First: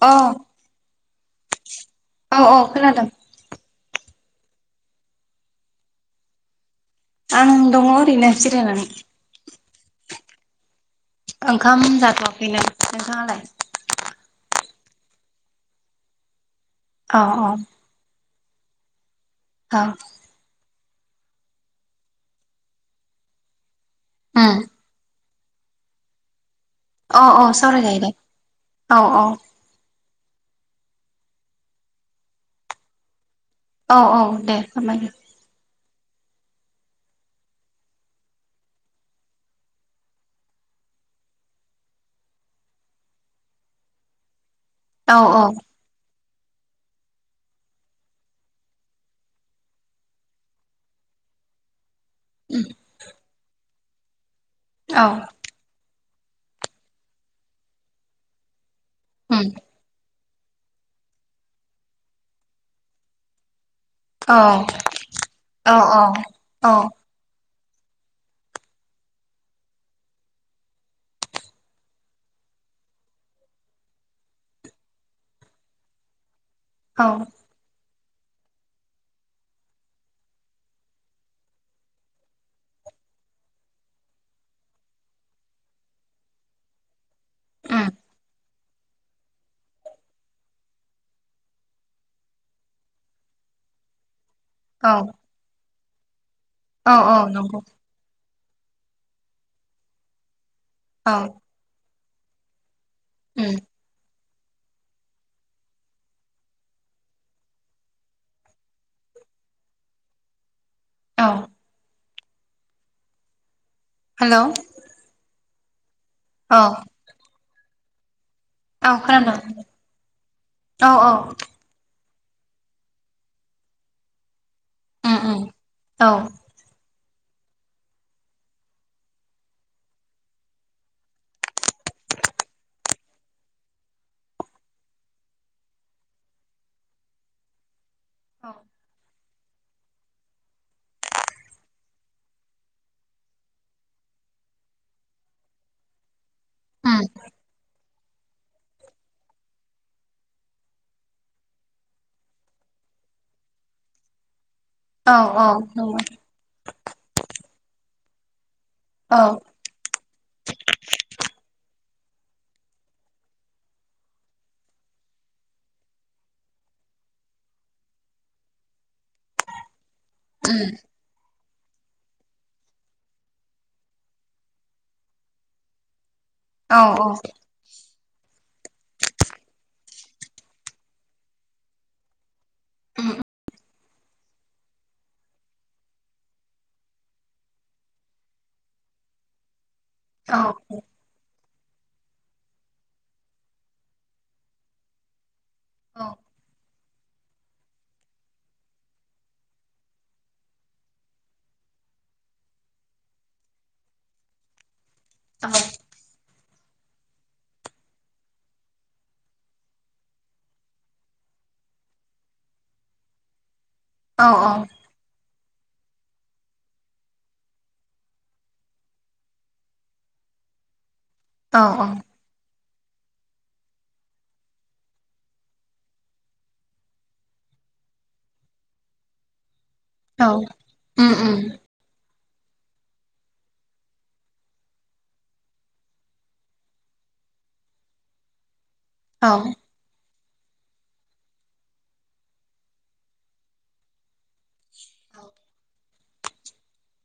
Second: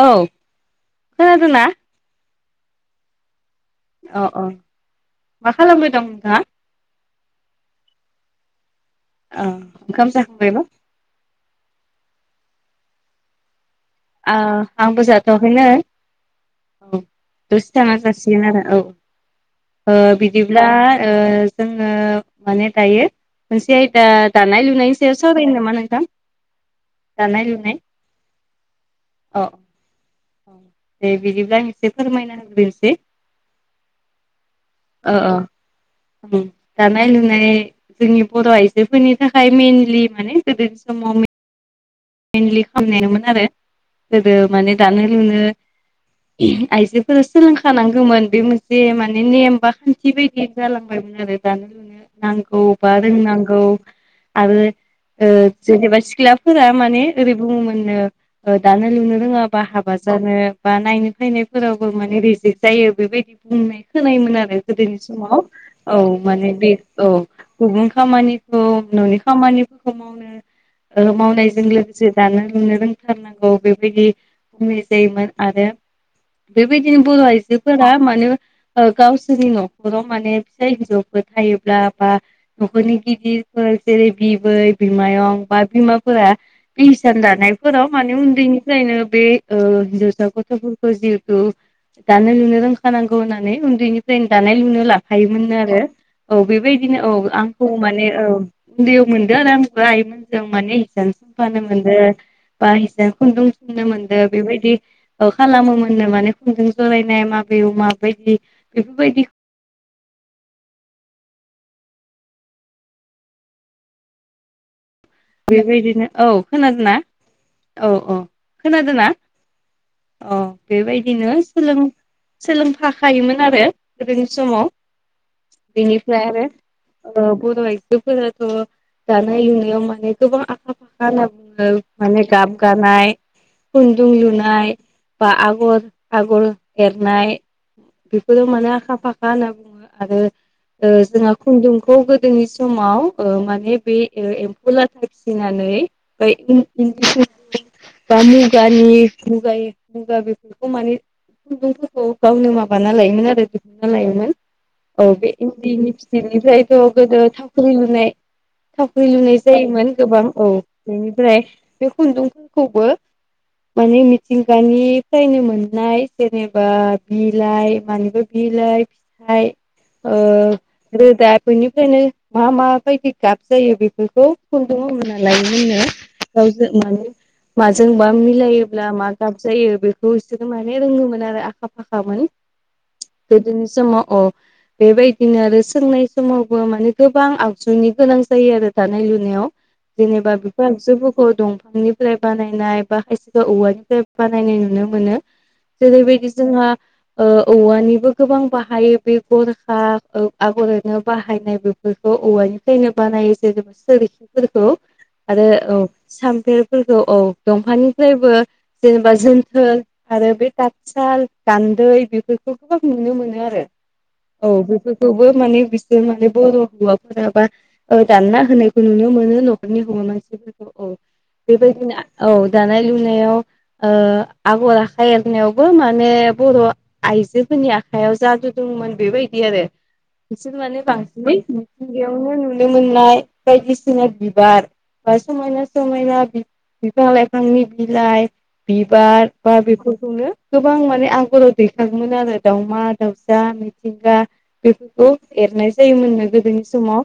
अ औ खोनादों ना? औ औ खोनादों। अ औ मा खालामबाय दं नोंथाङा? आं दङ ओरैनो जिरायनानै। अ ओंखाम जाखांबायबा? ओंखाम जाथ'वाखैनो। नोंथाङालाय? आंबो जाथ'वाखैनो। औ औ थाना जासिगोन आरो औ ओ औ बिदि बिदिब्ला जोङो माने दायो मोनसे आयदा दानाय उम लुनायनि सायाव सावरायनि नामा नोंथां? अ दानाय अ लुनाय सावराय जायो दे औ औ। अ अ दे बिदिब्ला आं एसे फोरमायना होग्रोनोसै। औ औ दे फोरमाय। अ अ दानाय- लुनाय जोंनि बर' आइजोफोरनि थाखाय मेनलि माने गोदोनि समाव मनलि खालामनामोन आरो गोदो माने दानो औ औ लुनो आइजोफोरा सोलोंखानांगौमोन बे मोनसे माने नेम बा खान्थि बायदि जालांबायमोन आरो दानो लुनो नांगौ उम बा रोंनांगौ आरो औ जेनेबा सिख्लाफोरा माने ओरै बुङोमोननो दानो लुनो उम रोङाबा हाबा जानो बा नायनो फायनायफोरावबो माने रिजेक्ट जायो बेबायदि बुंनाय खोनायमोन औ आरो गोदोनि समाव औ माने बे औ। गुबुन खामानिखौ न'नि खामानिफोरखौ मावनो मावनाय। जों लोगोसे दानो लुनो रोंथारनांगौ बेबायदि बुंनाय जायोमोन आरो। बेबायदिनो औ बर'आइजो फोरा माने गावसोरनि न'खराव माने फिसा हिनजावफोर थायोब्ला बा न'खरनि गिदिरफोर जेरै बिबै बिमायं बा बिमाफोरा जि हिसान उम दानायफोराव माने उन्दैनि जायनो बे हिनजावसा गथ'फोरखौ जिहेथु ओ दानो लुनो रोंखानांगौ होननानै उन्दैनिफ्राय दानाय लुनायाव औ लाफायोमोन आरो औ बेबादिनो औ आंखौ माने औ उन्दैयाव मोनदों आरो आंबो आइमोनजों माने हिसान औ सोंफानो मोनदों बा ओ खुन्दुं उम थुननो मोनदों बेबायदि खालामोमोननो माने खुंजों जरायनाय माबे माबायदि बेफोरबादि औ। हेलौ। बेबादिनो औ खोनादों ना औ औ। खोनादों ना अ औ औ बेबादिनो सोलोंफाखायोमोन आरो गोदोनि समाव उम उम औ बिनिफ्राय आरो बर आइजोफोराथ' दानाय लुनायाव माने गोबां आखा फाखा होनना बुङो माने गाब गानाय खुन्दुं लुनाय बा आगर आगर एरनाय। बेफोराव माने आखा-फाखा होनना बुङो आरो ओ जोंहा खुन्दुंखौ गोदोनि समाव माने बे एम्फौ लाथा फिसिनानै [unintelligible] उम बा मुगानि मुगा मुगा बेफोरखौ माने खुन्दुंफोरखौ गावनो माबाना लायोमोन आरो दिुहुनना लायोमोन। औ बे इन्दिनि जिनिफ्राय गोदो थावख्रि लुनाय थावख्रि औ लुनाय जायोमोन। गोबां औ बेनिफ्राय बे खुन्दुंफोरखौबो माने मिथिंगानिफ्रायनो मोननाय जेनेबा बिलाइ मा बिलाै फिथाइ ओ उम रोदा बेनिफ्रायनो मा माबायदि गाब जायो बेफोरखौ। मोनालायनो गावजों औ माने औ माजोंबा मिलायोब्ला मा गाब जायो बेखौ बिसोरो माने रोङोमोन आरो आखा-फाखामोन। उम [unintelligible] बेबायदिनो आरो सोंनाय समावबो माने गोबां आगजुनि गोनां जायो आरो दानाय-लुनायाव। जेनेबा औ बिफोर आगसुफोरखौ दंफांनि फ्राय बानायनाय बा खायसेखौ औवानिफ्राय बानायनाय नुनो मोनो। औ जेरैबादि जोंहा ओ औवानिबो गोबां बाहायो बे ओ गरखा आगरनो बाहायनाय बे बेफोरखौ औवानिफ्रायनो बानायो जेरा सोरिखिंफोरखौ आरो औ सामफेरफोरखौ औ दंफांनिफ्रायबो जेनेबा जोन्थोर आरो बे थाथसालाव गान्दै बेफोरखौ गोबां नुनो मोनो आरो। औ बेफोर खौबो माने बिसोर माने बर' हौवाफोराबा दानना होनायखौ नुनो मोनो मोनो न'खरनि हौवा मानसिफोरखौ औ औ बेबादिनो औ दानाय लुनायाव ओ आगर-आखाइ एरनायावबो माने बर' आइजोफोरनि आखायाव जादु दंमोन बेबादि आरो औ नोंसोर माने उम बांसिनै उम बेयावनो नुनो मोननाय बायदिसि जाना बिबार बा समायना समायना बिफां-लाइफांनि बिलाइ बिबार औ बा बेफोरखौनो गोबां माने आगराव दैखांगोमोन आरो दाउमा दाउसा मिथिंगा। बेफोरखौ एरनाय जायोमोननो गोदोनि समाव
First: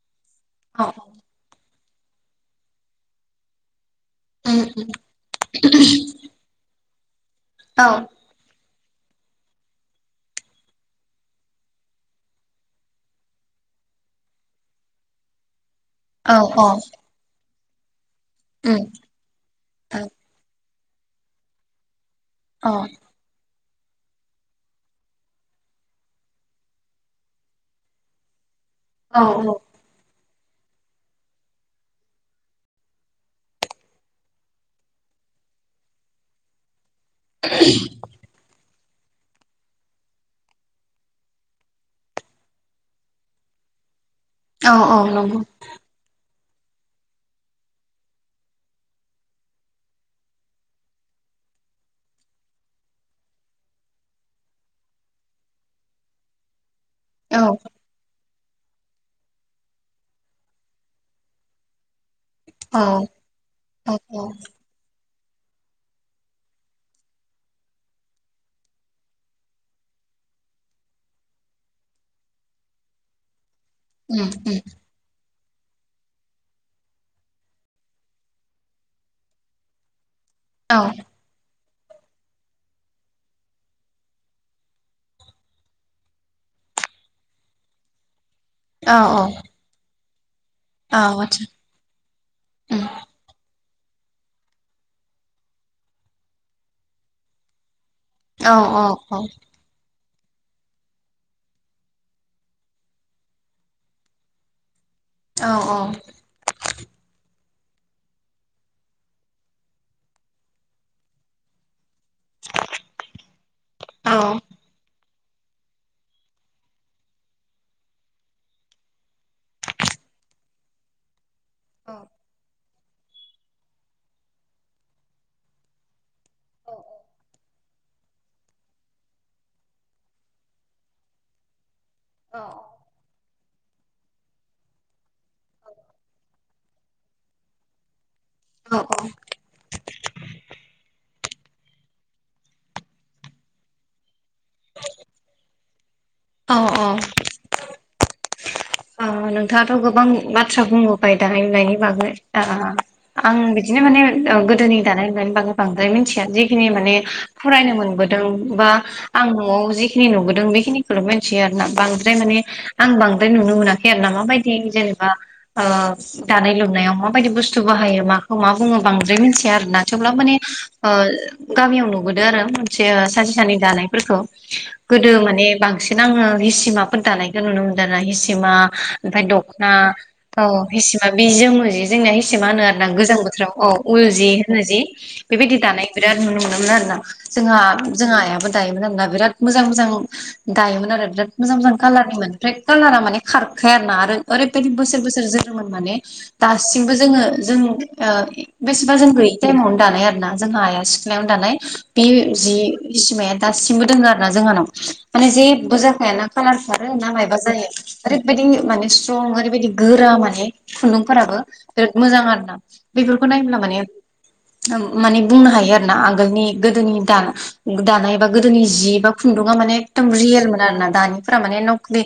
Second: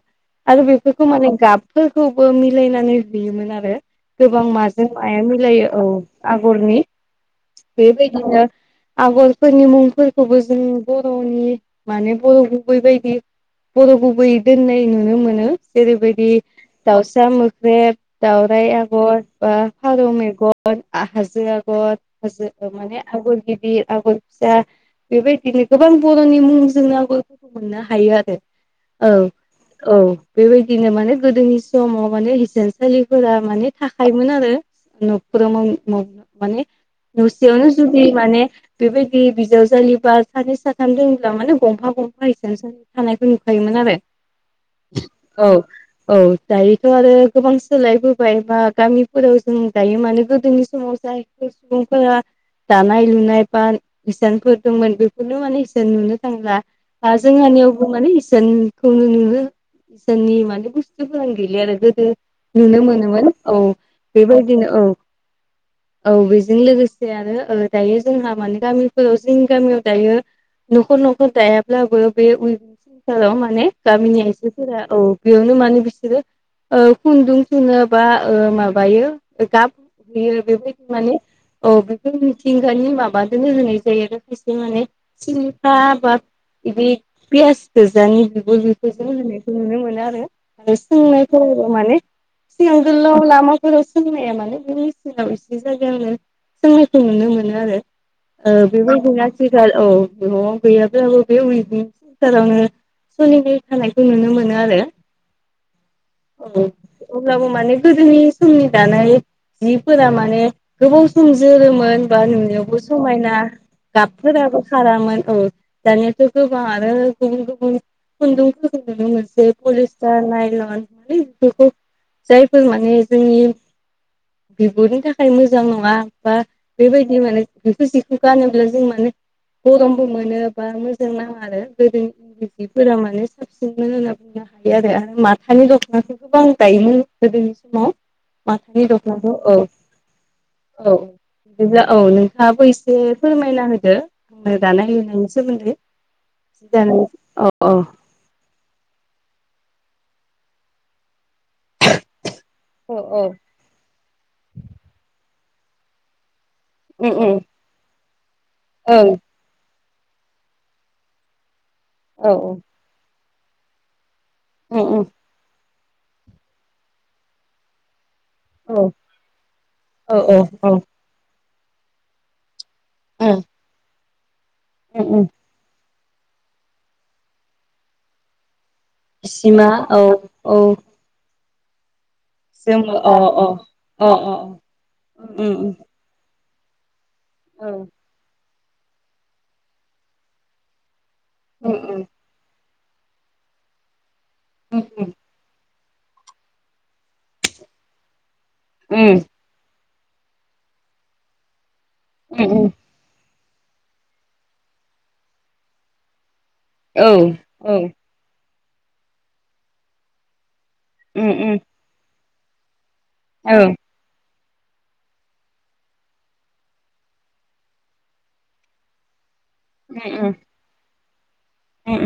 आरो बेफोरखौ माने गाब। फोरखौबो मिलायनानै हुयोमोन आरो गोबां उम माजों माया मिलायो औ आगरनि औ बेबायदिनो आगरफोरनि मुंफोरखौबो जों बर'नि माने बर' गुबैबायदि बर' गुबै दोननाय नुनो मोनो जेरैबायदि [unintelligible] दाउसा मोख्रेब दाउराय आगर बा फारौ मेगन हाजो आगर हाजो माने आगर गिदिर आगर फिसा बेबायदिनो गोबां बर'नि मुंजोंबाबो मोननो हायो आरो औ औ बेबायदिनो माने गोदोनि समाव माने हिसानसालिफोरा माने थाखायोमोन आरो न'फोराव माने न'सेयावनो जुदि माने बेबायदि बिजाव जालिबा सानै साथाम दोंब्ला माने गंफा गंफा हिसानसालि थानायखौ नुखायोमोन आरो औ औ नंगौ औ दायोथ आरो गोबां सोलायबोबाय बा गामिफोराव जों दायो मानो गोदोनि समाव जाय बे सुबुंफोरा दानाय लुनाय बा हिसानफोर दंमोन बेफोरनो माने जों नुनो थांला औ जोंहानियावबो माने इसानखौनो नुङो इसाननि माने बुस्थु बुस्तुफोरानो गैलिया आरो गोदो नुनो औ मोनोमोन औ बेबायदिनो औ। औ बेजों लोगोसे आरो ओ दायो जोंहा माने गामिफोराव जोंनि गामियाव दायो न'खर न'खर दायाब्लाबो बे [unintelligible] सालाव माने गामिनि उम उम आइजोफोरा औ बेयावनो माने बिसोरो ओ खुन्दुं खुङनो बाओ माबायो गाब होयो बेबायदि औ माने औ बेफोर मिथिंगानि माबाजों होनाय जायो आरो खायसे माने सिलिफा आबाद इदि पियास गोजानि बिगुर औ बेफोरजों होनायखौ नुनो मोनो आरो आरो औ आतसा सोंनायखौ माने सिगां उम गोलाव लामाखौ फोराव सोंनाया मानोे बे मेचिनाव एसे जायगायावनो सोंनायखौ नुनो मोनो आरो औ ओ औ बेबायदिनो आथि औ न'आव गैयाब्लाबो बे उल जि फोरावनो सोलिनाय थानायखौ नुनो मोनो आरो औ औ औ अब्लाबो माने गोदोनि समनि दानाय जिफोरा माने गोबाव सोमजोरोमोन दा नुनायावबो समायना औ गाबफोराबो खारामोन औ दानियाथ गोबांआनो गुबुन गुबुन खुन्दुंफोरखौ नुनो मोनसै पलिस्टार नायलन बेफोरखौ जाय फोर माने जोंनि बिगुरनि थाखाय मोजां नंङा बा बेबायदि माने बिखौ जिखौ गानोब्ला जों माने गरमबो मोनो बा मोजां नाङा आरो गोदोनि जिफोरा माने साबसिनमोन होनना बुंनो हायो आरो माथानि दखनाफोरखौबो गानजायोमोन गोदोनि समाव माथानि दखना खौ औ औ बिदिब्ला औ नोंथांङाबो एसे फोरमायना होदो दानाय लुनायनि सोमोन्दै औ जि औ औ दानाय औ ओ नोंथाङाथ गोबां बाथ्रा बुंबोबाय दानायनि बागै औ औ आं बिदिनो माने गोदोनि दानायनायनि बागै बांद्राय मिथियादि जिखिनि माने उम उम फरायनो मोनबोदों बा ओं औ आं न'आव जिखिनि नुबोदों बेखिनिखौल मिथियो आरो ना बांद्राय औ माने उम आं बांद्राय नुनो मोनाखै आरो ना मा बायदि उम जेनेबा ओ दानाय लुनायाव माबायदि बुस्थु बाहायो मा खौ मा औ बुङो बांद्राय मिथिया आरो ना औ थेवब्लाबो माने औ गामियाव नुबोदो आरो मोनसे उम सानसे सानानै दानायफोरखौ उम गोदो उम माने बांसिन बांसिन आङो हि सिमाफोर दानायखौ नुनो मोनदों हि सिमा ओमफ्राय दख'ना औ हि सि बि जोमो जि जोंनिया हि सिमा होनो आरो ना जोङो अ गोजां अ बोथोराव औ उल अ जि अ होनो जि उम बेबायदि उम दानाय बिराद नुनो मोनोमोन आरो ना जोंहा उम जोंहा आइयाबो दायोमोन आरोना बिराद मोजां मोजां दायोमोन आरो बिराद मोजां मोजां उम कालारनिमोन ओमफ्राय कालारा माने खारखाया आरो ना आरो ओरैबायदि उम बोसोर बोसोर जोरोमोन माने दासिमबो जोंङो जों बेसेबा जों गैयै टाइमावनो दानाय आरो ना जोंहा आइया सिख्लायावनो दानाय बे उम जि उम हि सिमाया दासिमबो दोङो आरो ना जोंहानाव माने जेबो जाखायाना खालार खारो औ ना मायबा जायो ओरैबायदि माने स्ट्रं ओरैबायदि गोरा माने उम खुन्दुंफोराबो उम बिराद मोजां आरोना बेफोरखौ औ नायोब्ला माने माने बुंनो हायो आरो ना आगोलनि गोदोनि दा दानाय एबा गोदोनि जि खुन्दुङा माने उम एकदम उम रियेलमोन आरो ना दानिफोरा माने उम नखलि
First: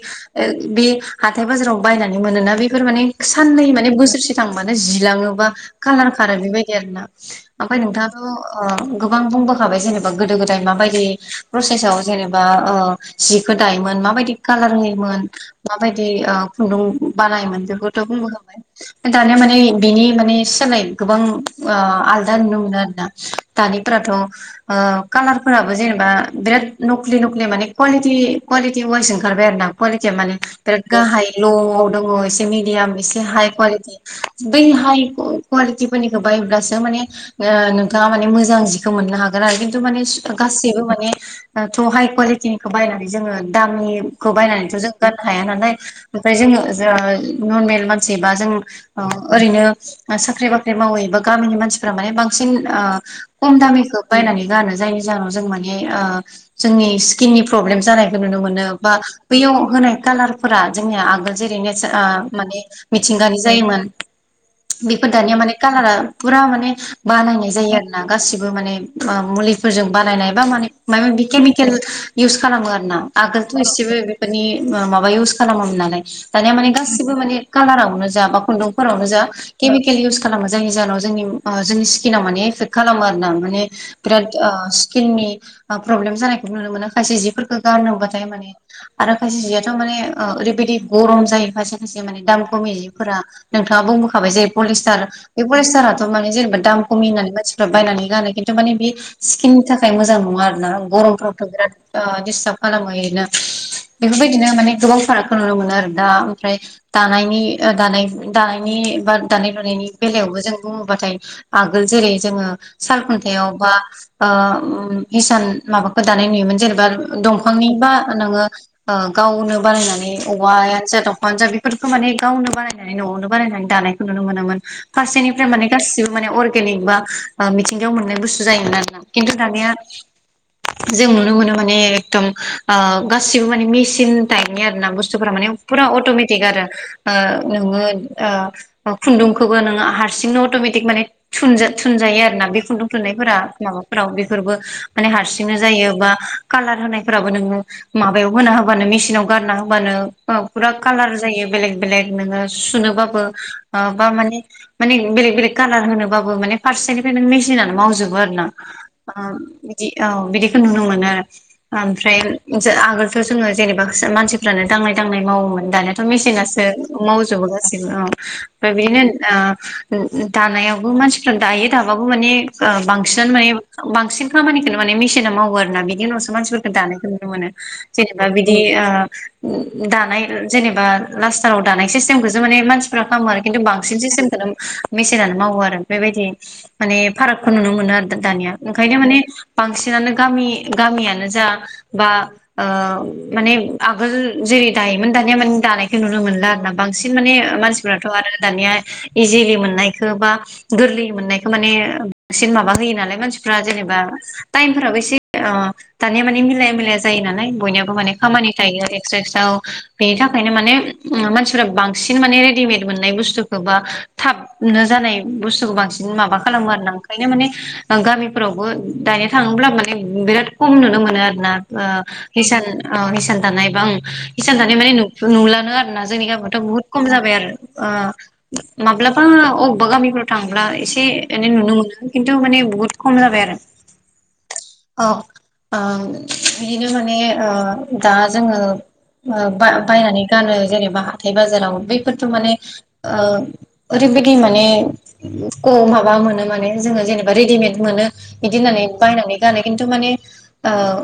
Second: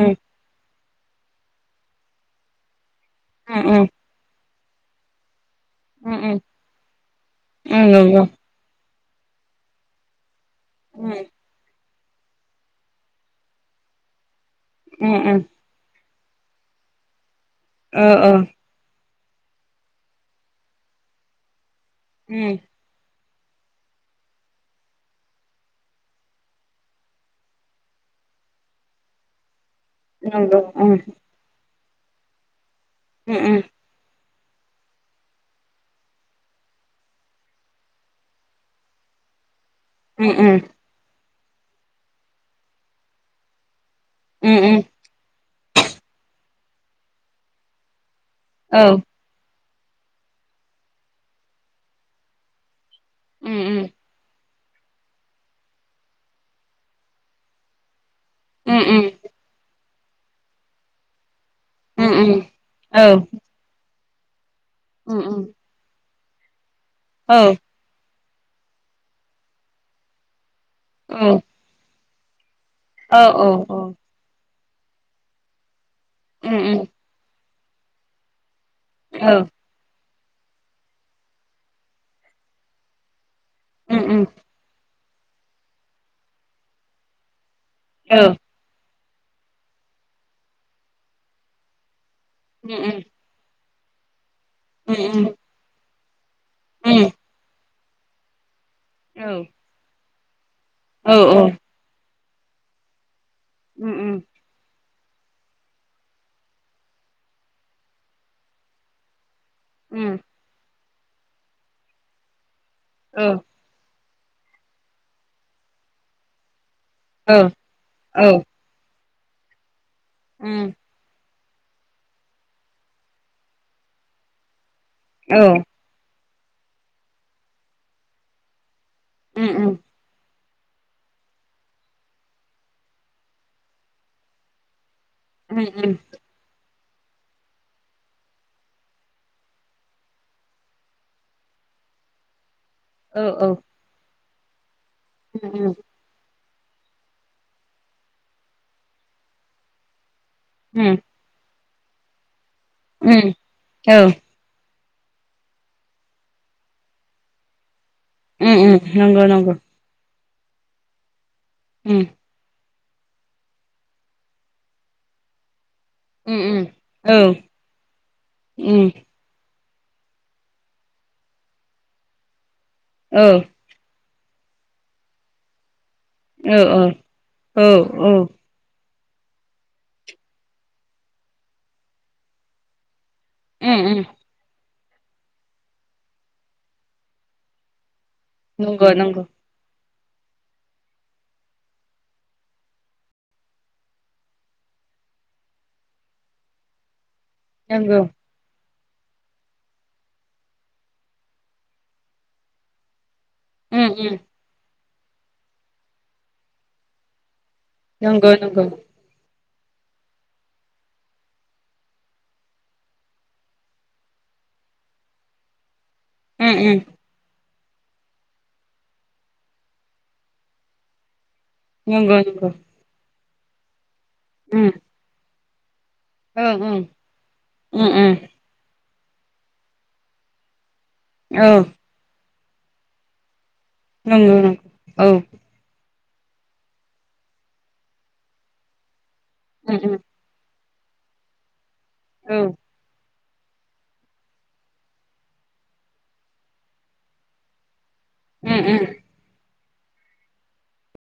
बे हाथाय बाजाराव बायनानै मोनोना बेफोर माने उम साननै माने बोसोरसे [unintelligible] बानो जिलाङो बा कालार उम खारो बेबायदि आरो ना ओमफ्राय नोंथाङाथ' गोबां बुंबोखाबाय जेनेबा गोदो गोदाय माबायदि प्रसेसआव जेनेबा जिखौ दायोमोन माबायदि कालार उम होयोमोन उम माबायदि खुन्दुं बानायोमोन बेखौथ' उम बुंबोखाबाय दानिया माने बिनि माने सोलाय गोबां आलदा नुनो मोनो आरोना दानिफोराथ कालारफोराबो जेनेबा बिराद नख्लि नख्लि माने कुवालिटि कुवालिटि वाइस ओंखारबाय आरो ना कुवालिटिया माने नंगौ बिराद उम गाहाय ल'आव दङ एसे मिडियाम एसे उम हाइ उम कुवालिटि बै हाइ कुवालिटिफोरनिखौ बायब्लासो माने नोंथाङा माने मोजां जि खौ मोननो हागोन आरो खिन्थु माने ओ ओ उम नंगौ उम गासिबो माने दाथ हाइ कुवालिटिनिखौ बायनानै जोङो दामनिखौ उम बायनानैथ‌ उम जों गाननो हाया नालाय ओमफ्राय जोङो नर्मेल मानसि बा जों औ ओरैनो साख्रि बाख्रि मावै बा गामिनि मानसिफोरा माने बांसिन उम खम उम दामिखौ बायनानै जायनि जाहोनाव जों माने जोंनि स्किननि प्रब्लेम जानायखौ नुनो मोनो उम बा उम बैयाव होनाय कालारफोरा जोंनिया आगोल जेरै उम उम ने औ मिथिंगानि जायोमोन बेफोर उम दानिया उम माने कालारा फुरा माने औ बानायनाय जायो आरो गासिबो माने मुलिफोरजों बानायनाय बा माने माबा औ माबि केमिकेल इउस खालामो आरो ना औ औ आगोलथ एसेबो बेफोरनि माबा इउस खालामामोन नालाय दानिया उम माने उम गासिबो गासिबो माने कालारावनो जा बा खुन्दुंफोरावनो जा औ केमिकेल इउस खालामो जायनि जाहोनाव जोंनि जोंनि स्किनाव माने एफेक्ट खालामो आरो ना माने उम बिराद स्किननि प्रब्लेम जानायखौ नुनो मोनो खायसे जिफोरखौ औ गारनोबाथाय उम उम माने आरो खायसे जियाथ' माने ओरैबायदि गरम जायो खायसे खायसे माने दाम खमि जिफोरा नोंथाङा बुंबोखाबाय जे उम पलिस्टार बे पलिस्टाराथ' माने जेनेबा दाम औ खमि होननानै मानसि फोरा बायनानै गानो खिन्थु माने बे औ स्किननि थाखाय मोजां नङा आरोना औ उम गरमफ्रावथ' बिराद दिस्टार्ब खालामो आरोना उम बेफोरबायदिनो माने गोबां फाराग खौ नुनो मोनो आरो दा ओमफ्राय दानायनि दानाय दानायनि बा दानाय लुनायनि औ बेलायावबो जों बुङोबाथाय आगोल जेरै जोङो साल औ खुन्थायाव बा हिसान माबाखौ दानाय नुयोमोन जेनेबा औ दंफांनि बा औ नोङो गावनो बानायनानै औवायानो जा दंफाङानो जा माने गावनो बानायनानै न'आवनो बानायनानै दानायखौ नुनो मोनोन फारसेनिफ्राय माने गासिबो माने रेलयै बा मिथिंगायाव मोननाय बुस्थु जायोमोन आरोना खिन्थु दानिया जों नुनो मोनो माने एकदम गासिबो माने मेसिन टाइपनि आरोना बुस बुस्थुफोरा माने फुरा अटमेटिक आरो नोङो ओ खुन्दुंखौबो नोङो हारसिंनो अटमेटिक माने थुनजो थुनजायो आरो ना बे खुन्दुं थुनायफोरा औ माबाफोराव बेफोरबो माने हारसिंनो जायो बा कालार होनायफोराबो नोङो माबायाव होना होबानो मेसिनाव गारना होबानो फुरा कालार जायो बेलेग बेलेग नोङो सुनोबाबो माबाबा माने माने बेलेग बेलेग कालार होनोबाबो माने फारसेनिफ्राय नों मेसिनानो मावजोबो [unintelligible] नंगौ नंगौ बि औ बिदिखौ नुनो मोनो आरो ओमफ्राय [unintelligible] सो जोङो जेनेबा मानसिफ्रानो दांनाय दांनाय मावोमोन दानो मेसिनासो म औ मावजोबो गासिबो ओ ओमफ्राय बिदिनो आ दानायावबो मानसिफ्रा दायो दाबाबो माने ओ औ बांसिन माने बांसिन खामानिखौनो माने मेसिना मावो आरो ना बिनि उनावसो औ मानसिफोरखौ दानायखौ नुनो मोनो औ औ जेनेबा बिदि आ दानाय जेनेबा लास्टाराव दानाय सिस्टेमखौसो माने मानसिफोरा खालामो आरोखि खिन्थु बांसिन सिस्तेमखौनो मेसिनानो मावो आरो बेबायदि माने फारागखौ नुनो मोनो आरो दानिया नंगौ ओंखायनो माने नंगौ बांसिनानो गामि गामियानो जा बा ओ माने आगोल जेरै दायोमोन दानिया माने दानायखौ नुनो मोनला आरोना बांसिन माने नंगौ मानसिफ्राथ आरो दानिया इजिलि मोननायखौ बा गोरलै मोननायखौ माने बांसिन माबा होयो नालाय मानसि फ्रा जेनेबा टाइमफोराबो एसे ओ दानिया माने मिलाया मिलाया जायो नालाय बयनियाबो माने नंगौ खामानि नंगौ थायो आरो [unintelligible] बेनि थाखायनो माने मानसिफोरा बांसिन माने रेडिमेड मोननाय बुस्थुखौ बा थाब नो जानाय बुस्थुखौ बांसिन माबा खालामो आरो ना ओंखायनो माने गामिफोरावबो दानिया थाङोब्ला माने बिराद खम नुनो मोनो आरो ना ओ नंगौ नंगौ हिसान ओ हिसान दानाय बा हिसान दानाय माने नु नुलानो आरो जोंनि औ गामियावथ बुहुत खम जाबाय आरो ओ माब्लाबा अबेबा गामिफ्राव थांब्ला एसे औ एनै नुनो मोनो खिनथु माने बहुत खम जाबाय आरो नंगौ नंगौ औ ओ बिदिनो माने ओ दा जोङो ओ बा बायनानै गानो जेनेबा हाथाय बाजाराव बफोरथ' औ माने ओ ओरैबायदि माने क माबा मोनो माने जोङो जेनेबा रेडिमेद मोनो बिदि होननानै बायनानै गानो खिन्थु माने आ